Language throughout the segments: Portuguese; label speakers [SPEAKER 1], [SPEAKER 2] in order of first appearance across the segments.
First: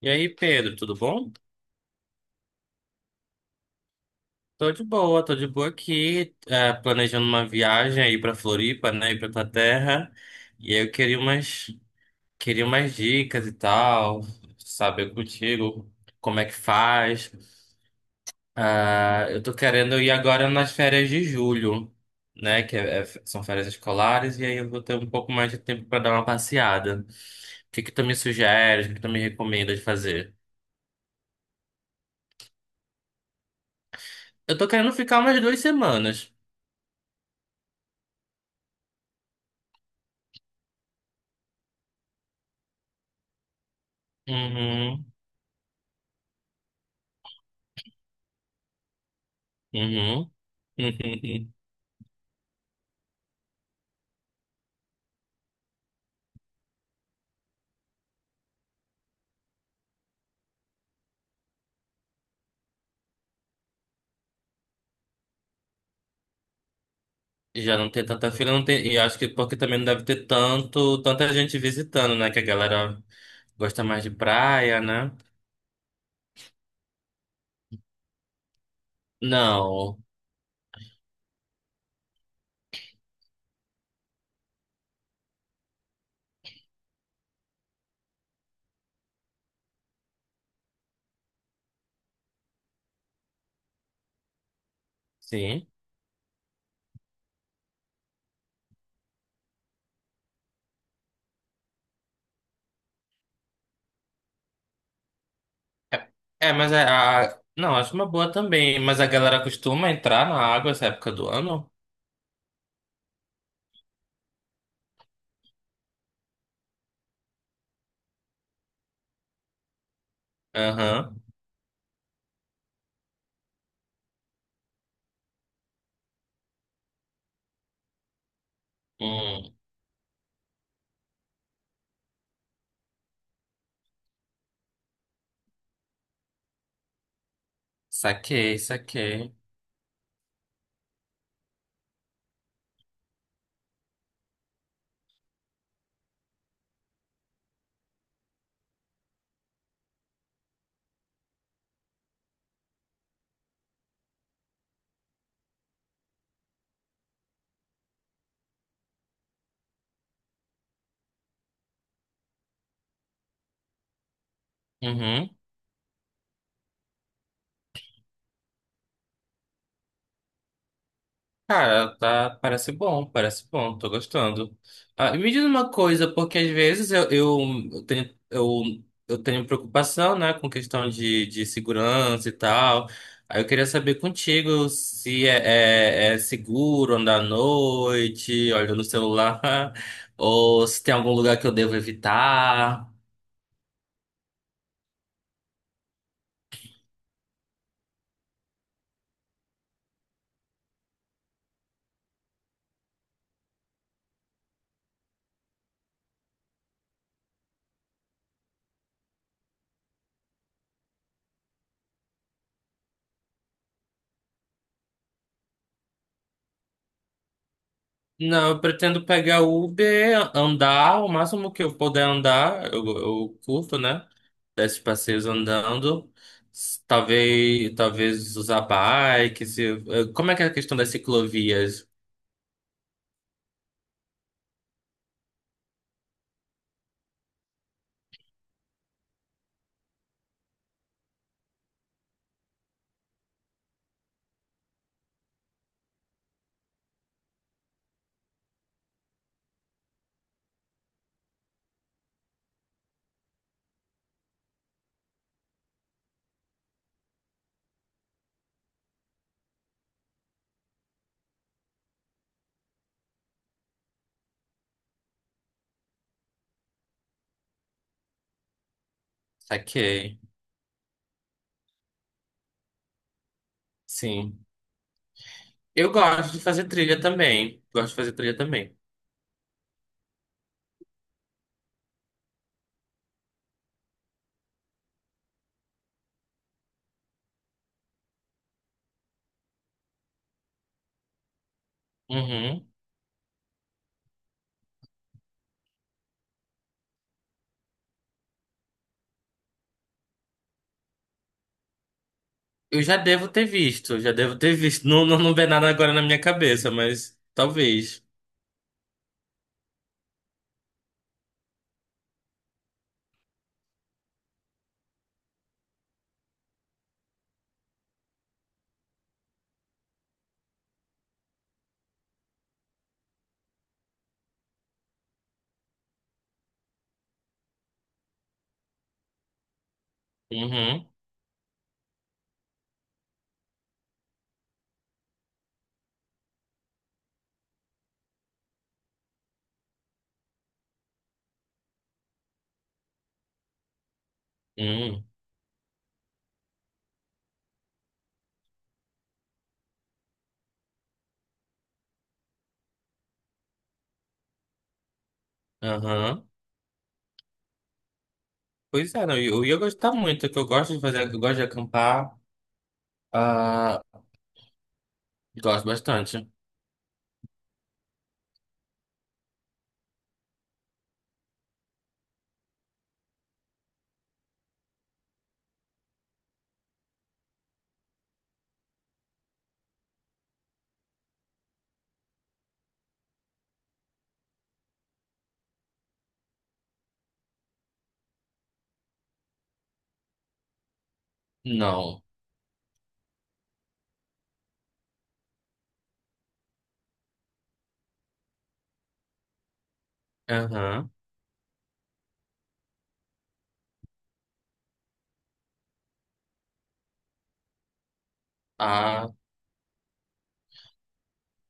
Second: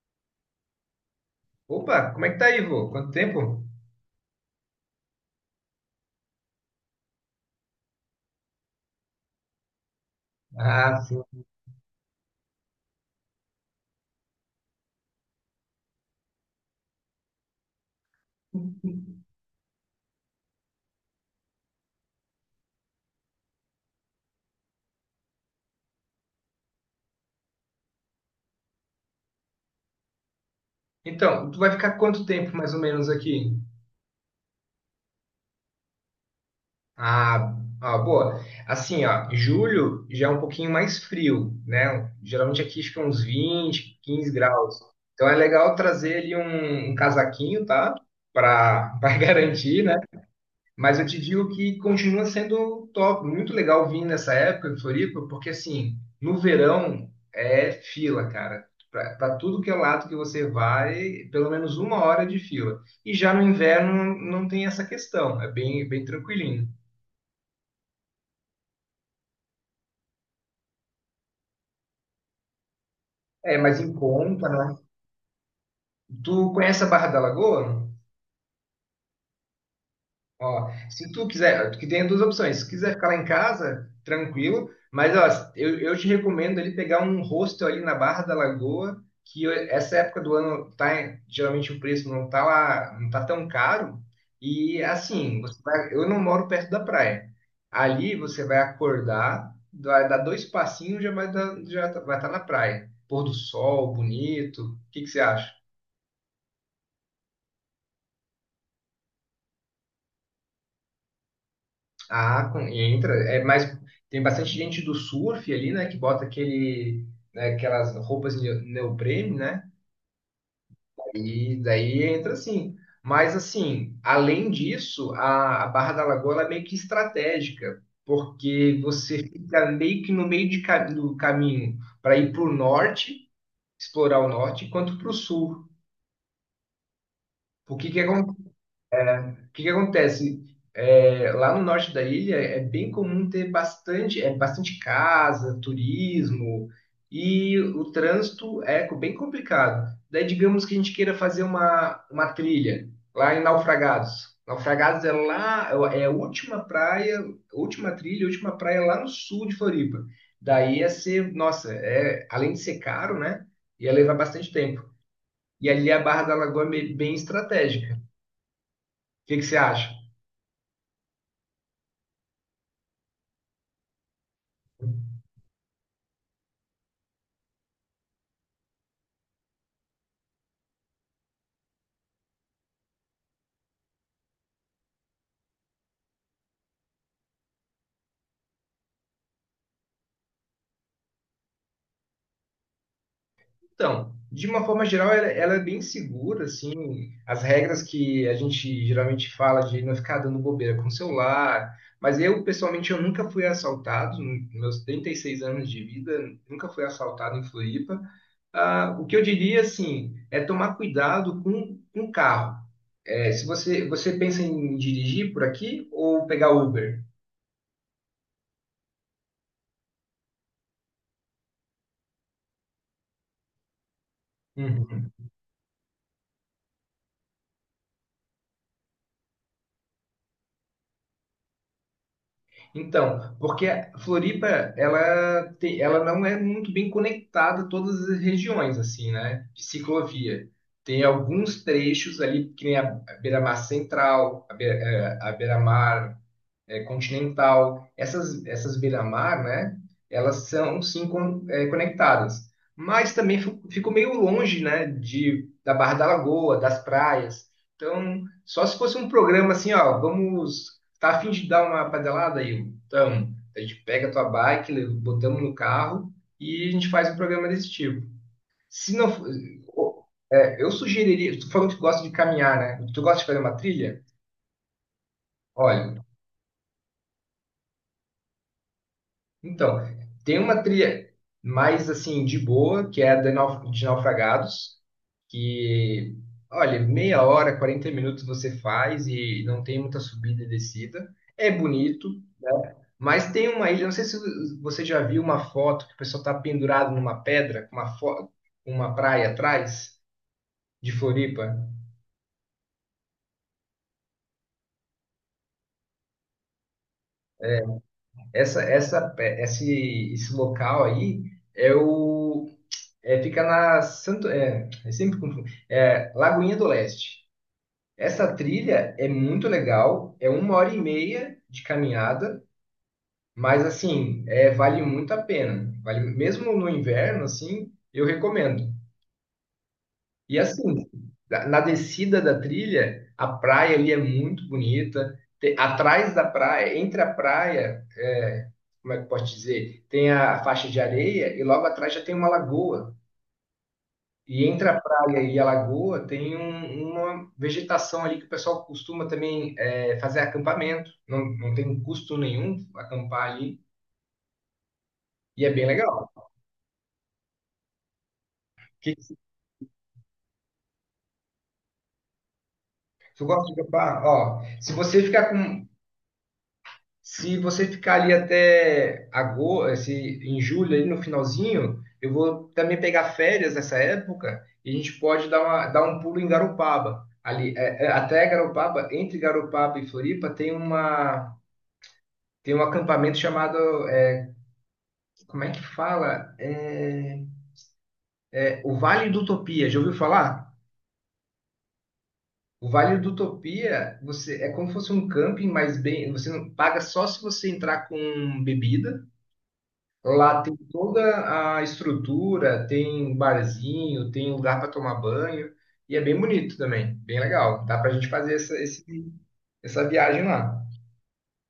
[SPEAKER 1] E aí, Pedro, tudo bom?
[SPEAKER 2] Opa, como é que tá aí, vô? Quanto tempo?
[SPEAKER 1] Tô de boa aqui, planejando uma viagem aí pra Floripa, né, e pra tua terra. E aí
[SPEAKER 2] Ah, sim.
[SPEAKER 1] queria umas dicas e tal, saber contigo como é que faz. Ah, eu tô querendo ir agora nas férias de julho, né, que são férias escolares, e aí eu vou ter um pouco mais de tempo pra dar uma passeada. O que que tu me sugere, o que que tu me recomenda de fazer?
[SPEAKER 2] Então, tu vai ficar quanto tempo mais ou menos aqui?
[SPEAKER 1] Eu tô querendo ficar umas duas semanas.
[SPEAKER 2] Ah, ah, boa. Assim, ó, julho já é um pouquinho mais frio, né? Geralmente aqui fica uns 20, 15 graus.
[SPEAKER 1] Uhum,
[SPEAKER 2] Então é legal trazer ali um casaquinho, tá? Para para garantir, né?
[SPEAKER 1] uhum.
[SPEAKER 2] Mas eu te digo
[SPEAKER 1] Uhum.
[SPEAKER 2] que continua sendo top, muito legal vir nessa época em Floripa, porque assim, no verão é fila, cara. Para tudo que é lado que você vai, pelo menos uma hora de fila. E já no inverno não tem essa questão, é bem, bem tranquilinho.
[SPEAKER 1] Já não tem tanta fila, não tem. E acho que porque também não deve ter tanta gente visitando, né? Que a galera
[SPEAKER 2] É, mas
[SPEAKER 1] gosta
[SPEAKER 2] em
[SPEAKER 1] mais de
[SPEAKER 2] conta, né?
[SPEAKER 1] praia, né?
[SPEAKER 2] Tu conhece a Barra da Lagoa?
[SPEAKER 1] Não,
[SPEAKER 2] Ó, se tu quiser, que tem duas opções. Se quiser ficar lá em casa, tranquilo, mas ó, eu te recomendo ali pegar um hostel ali na Barra da Lagoa, essa época do ano tá, geralmente o preço não tá lá, não tá tão caro. E assim, você
[SPEAKER 1] sim.
[SPEAKER 2] vai, eu não moro perto da praia. Ali você vai acordar, vai dar dois passinhos, já vai dar, vai estar na praia. Pôr do sol, bonito. O que que você acha?
[SPEAKER 1] É, mas Não, acho uma boa também. Mas a galera costuma entrar na água essa época do ano?
[SPEAKER 2] Ah, e entra. É mais, tem bastante gente do surf ali, né? Que bota aquele, né, aquelas roupas neoprene, né?
[SPEAKER 1] Aham.
[SPEAKER 2] E daí entra assim. Mas assim, além disso, a Barra da Lagoa ela é meio que estratégica, porque você
[SPEAKER 1] Hum,
[SPEAKER 2] fica meio que no meio do caminho para ir para o norte, explorar o norte, quanto para o sul. O que que
[SPEAKER 1] saquei, saquei.
[SPEAKER 2] O que que acontece? É, lá no norte da ilha é bem comum ter bastante, é, bastante casa, turismo, e o trânsito é bem complicado. Daí, digamos que a gente queira fazer uma trilha lá em Naufragados. Naufragados é lá, é a última praia, última trilha, última praia lá no sul de Floripa. Daí ia ser, nossa, é, além de ser caro, né? Ia levar bastante tempo.
[SPEAKER 1] Uhum.
[SPEAKER 2] E ali a Barra da Lagoa é bem bem estratégica. O que que você acha?
[SPEAKER 1] Cara, tá, parece bom, tô gostando. Ah, e me diz uma coisa, porque às vezes eu tenho, eu, eu tenho preocupação, né, com questão de segurança e tal. Aí eu queria saber contigo se é seguro andar à noite, olhando no celular, ou se tem algum lugar que eu devo evitar.
[SPEAKER 2] Então, de uma forma geral, ela é bem segura, assim, as regras que a gente geralmente fala de não ficar dando bobeira com o celular, mas eu, pessoalmente, eu nunca fui assaltado, nos meus 36 anos de vida, nunca fui assaltado em Floripa. Ah, o que eu diria, assim, é tomar cuidado com o carro. É, se você pensa em dirigir por aqui ou pegar Uber?
[SPEAKER 1] Não, eu pretendo pegar Uber, andar o máximo que eu puder andar, eu curto, né? Desses
[SPEAKER 2] Uhum.
[SPEAKER 1] passeios andando, talvez usar bike. Como é que é a questão das ciclovias?
[SPEAKER 2] Então, porque a Floripa, ela não é muito bem conectada a todas as regiões, assim, né? De ciclovia. Tem alguns trechos ali, que nem a Beira-Mar Central, a Beira-Mar é, continental, essas beira-mar, né? Elas são sim conectadas, mas também ficou meio longe, né? Da Barra da Lagoa, das praias. Então, só se fosse um programa assim, ó, vamos, tá a fim de dar uma pedalada aí? Então, a gente pega a tua bike, botamos no carro e a gente faz um programa desse tipo. Se não,
[SPEAKER 1] Saquei.
[SPEAKER 2] eu sugeriria, tu falou que gosta de caminhar, né? Tu gosta de fazer uma trilha?
[SPEAKER 1] Sim. Eu
[SPEAKER 2] Olha,
[SPEAKER 1] gosto de fazer trilha também. Gosto de fazer trilha também.
[SPEAKER 2] então, tem uma trilha mais assim de boa, que é a de Naufragados, que, olha, meia hora, 40 minutos você faz e não tem muita subida e descida. É bonito,
[SPEAKER 1] Uhum.
[SPEAKER 2] né? Mas tem uma ilha, não sei se você já viu uma foto que o pessoal está pendurado numa pedra, com uma praia atrás de Floripa.
[SPEAKER 1] Eu já devo ter visto, já devo ter visto. Não, não, não vem nada agora na minha cabeça, mas talvez.
[SPEAKER 2] Esse local aí é o é, fica na Santo, eu sempre confundo, Lagoinha do Leste. Essa trilha é muito legal, é uma hora e meia de caminhada, mas assim, é, vale muito a pena. Vale, mesmo no inverno, assim, eu recomendo. E
[SPEAKER 1] Uhum.
[SPEAKER 2] assim, na descida da trilha, a praia ali é muito bonita. Atrás da praia, entre a praia, é, como é que eu posso dizer, tem a faixa de areia e logo atrás já tem uma lagoa. E entre a
[SPEAKER 1] Uhum.
[SPEAKER 2] praia e a lagoa tem uma vegetação ali que o pessoal costuma também é, fazer acampamento. Não, não tem custo nenhum acampar ali. E é bem legal.
[SPEAKER 1] Aham. Pois
[SPEAKER 2] Que,
[SPEAKER 1] é,
[SPEAKER 2] se
[SPEAKER 1] não, eu ia gostar muito, que eu gosto de fazer, eu gosto de acampar.
[SPEAKER 2] eu gosto de
[SPEAKER 1] Ah,
[SPEAKER 2] acampar, ó,
[SPEAKER 1] gosto bastante.
[SPEAKER 2] se você ficar ali até agosto, se, em julho, ali no finalzinho, eu vou também pegar férias nessa época e a gente pode dar um pulo em Garopaba. Ali, até Garopaba, entre Garopaba e Floripa, tem um acampamento chamado como é que fala? O Vale do Utopia, já ouviu falar?
[SPEAKER 1] Não.
[SPEAKER 2] O Vale do Utopia, você é como se fosse um camping, mas bem, você não paga só se você entrar com bebida. Lá tem
[SPEAKER 1] Aham.
[SPEAKER 2] toda a estrutura, tem um barzinho, tem um lugar para tomar banho e é bem bonito também, bem legal. Dá pra gente fazer
[SPEAKER 1] Ah,
[SPEAKER 2] essa viagem lá.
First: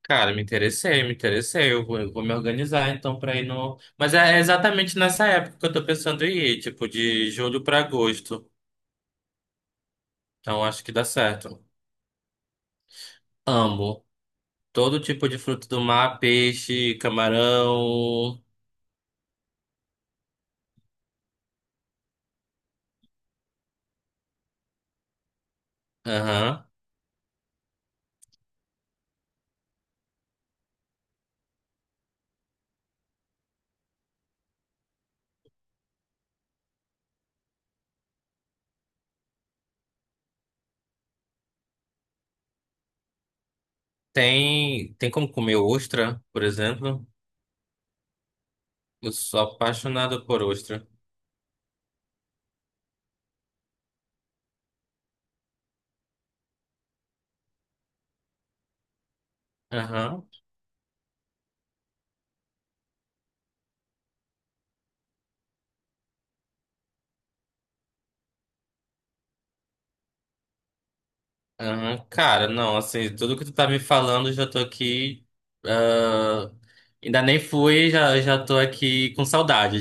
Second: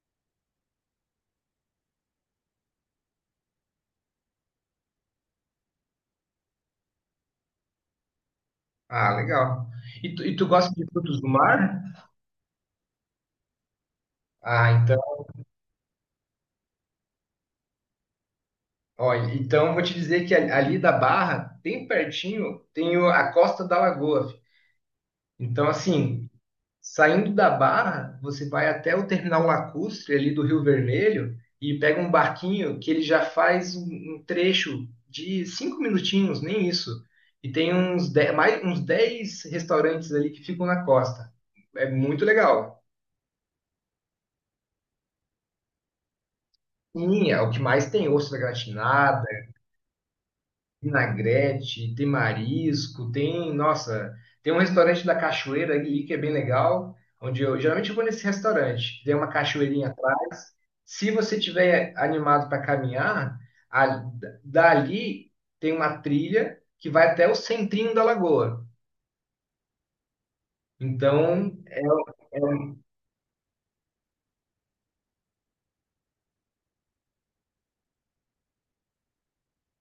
[SPEAKER 1] cara, me interessei, me interessei. Eu vou me organizar então pra ir no. Mas é exatamente nessa época que eu tô pensando em ir, tipo, de julho pra agosto.
[SPEAKER 2] Ah, legal. E tu
[SPEAKER 1] Então
[SPEAKER 2] gosta
[SPEAKER 1] acho
[SPEAKER 2] de
[SPEAKER 1] que dá
[SPEAKER 2] frutos do
[SPEAKER 1] certo.
[SPEAKER 2] mar?
[SPEAKER 1] Amo.
[SPEAKER 2] Ah, então.
[SPEAKER 1] Todo tipo de fruto do mar, peixe, camarão.
[SPEAKER 2] Olha, então eu vou te dizer que ali da Barra, bem pertinho, tem a Costa da Lagoa. Fi. Então, assim,
[SPEAKER 1] Aham.
[SPEAKER 2] saindo da Barra, você vai até o terminal lacustre ali do Rio Vermelho e pega um barquinho que ele já faz um trecho de cinco minutinhos, nem isso. E tem uns dez restaurantes ali que ficam na costa. É muito legal.
[SPEAKER 1] Tem, tem como comer ostra, por exemplo?
[SPEAKER 2] Sim, é o que mais tem, ostra
[SPEAKER 1] Eu
[SPEAKER 2] gratinada,
[SPEAKER 1] sou apaixonado por ostra.
[SPEAKER 2] vinagrete, tem marisco, tem, nossa, tem um restaurante da Cachoeira ali que é bem legal, onde eu geralmente eu vou nesse restaurante, tem uma cachoeirinha
[SPEAKER 1] Aham.
[SPEAKER 2] atrás. Se você tiver animado para caminhar, a- dali tem uma trilha que vai até o centrinho da lagoa. Então,
[SPEAKER 1] Aham, cara,
[SPEAKER 2] é-
[SPEAKER 1] não, assim, tudo que tu tá me falando, eu já tô aqui. Ah, ainda nem fui, já, já tô aqui com saudade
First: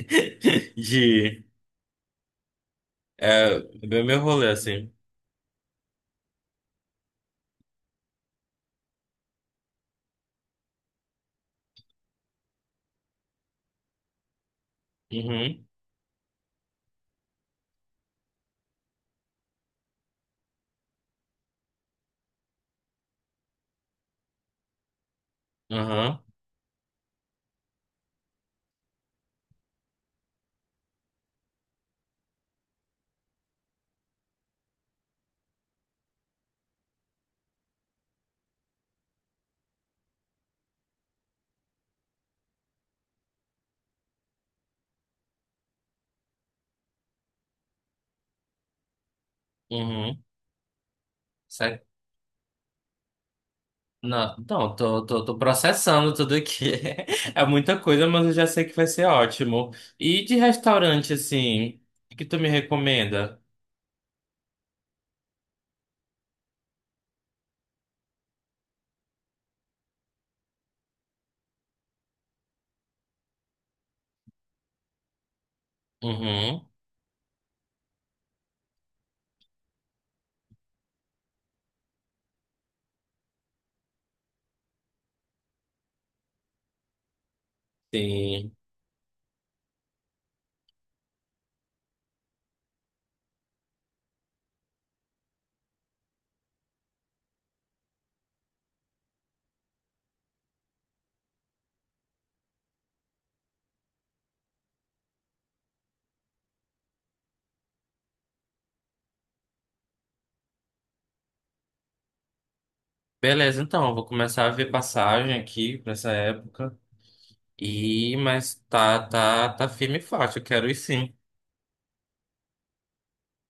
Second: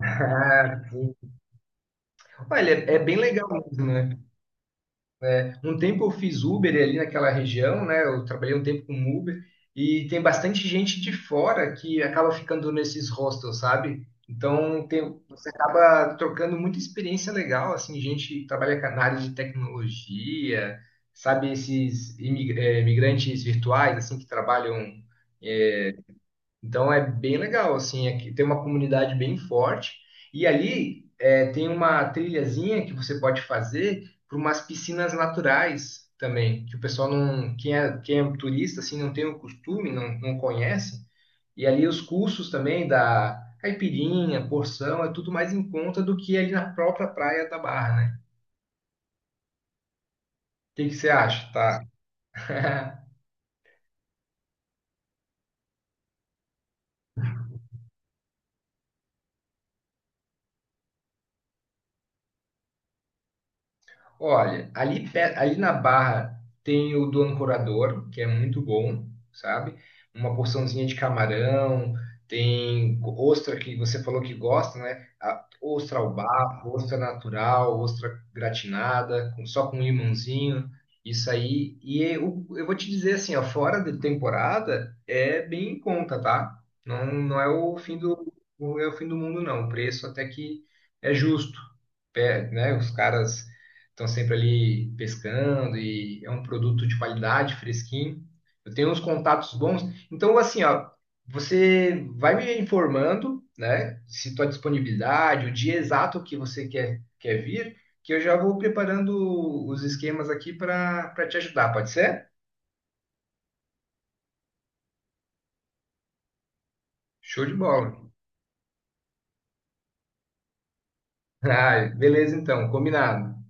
[SPEAKER 2] ah, sim.
[SPEAKER 1] de
[SPEAKER 2] Olha, é bem legal
[SPEAKER 1] é,
[SPEAKER 2] mesmo,
[SPEAKER 1] ver
[SPEAKER 2] né?
[SPEAKER 1] meu rolê, assim.
[SPEAKER 2] É, um tempo eu fiz Uber ali naquela região, né? Eu trabalhei um tempo com Uber e tem bastante gente de fora que acaba ficando nesses hostels, sabe? Você
[SPEAKER 1] Uhum,
[SPEAKER 2] acaba trocando muita experiência legal, assim, gente que trabalha com na área de tecnologia, sabe, esses imigrantes virtuais, assim, que trabalham
[SPEAKER 1] aham,
[SPEAKER 2] então é bem legal, assim, aqui tem uma comunidade bem forte e ali tem uma trilhazinha que você pode fazer para umas piscinas naturais também, que o pessoal não, quem é turista assim não tem o costume, não, não conhece. E ali os custos também da caipirinha, porção, é tudo mais em conta do que ali na própria praia da Barra, né?
[SPEAKER 1] uhum.
[SPEAKER 2] O que que você acha?
[SPEAKER 1] Sa-
[SPEAKER 2] Tá.
[SPEAKER 1] não, não, tô processando tudo aqui. É muita coisa, mas eu já sei que vai ser ótimo. E de restaurante, assim, o que tu me recomenda?
[SPEAKER 2] Olha, ali, ali na Barra tem o do Ancorador, que é muito bom, sabe? Uma porçãozinha de camarão, tem ostra que você falou que gosta, né? A ostra ao
[SPEAKER 1] Uhum,
[SPEAKER 2] bafo, ostra natural, ostra gratinada, só com limãozinho, isso aí. E eu vou te dizer assim, ó, fora de temporada é bem em conta, tá? Não, não é o fim do,
[SPEAKER 1] sim.
[SPEAKER 2] não é o fim do mundo, não. O preço até que é justo pé, né? Os caras estão sempre ali pescando e é um produto de qualidade, fresquinho. Eu tenho uns contatos bons. Então, assim, ó, você vai me informando, né, se tua disponibilidade, o dia exato que você quer vir, que eu já vou preparando os esquemas aqui para te ajudar, pode ser?
[SPEAKER 1] Beleza, então, eu vou começar a ver passagem aqui pra essa época.
[SPEAKER 2] Show de bola.
[SPEAKER 1] E, tá firme e forte, eu quero ir sim.
[SPEAKER 2] Ah, beleza, então, combinado.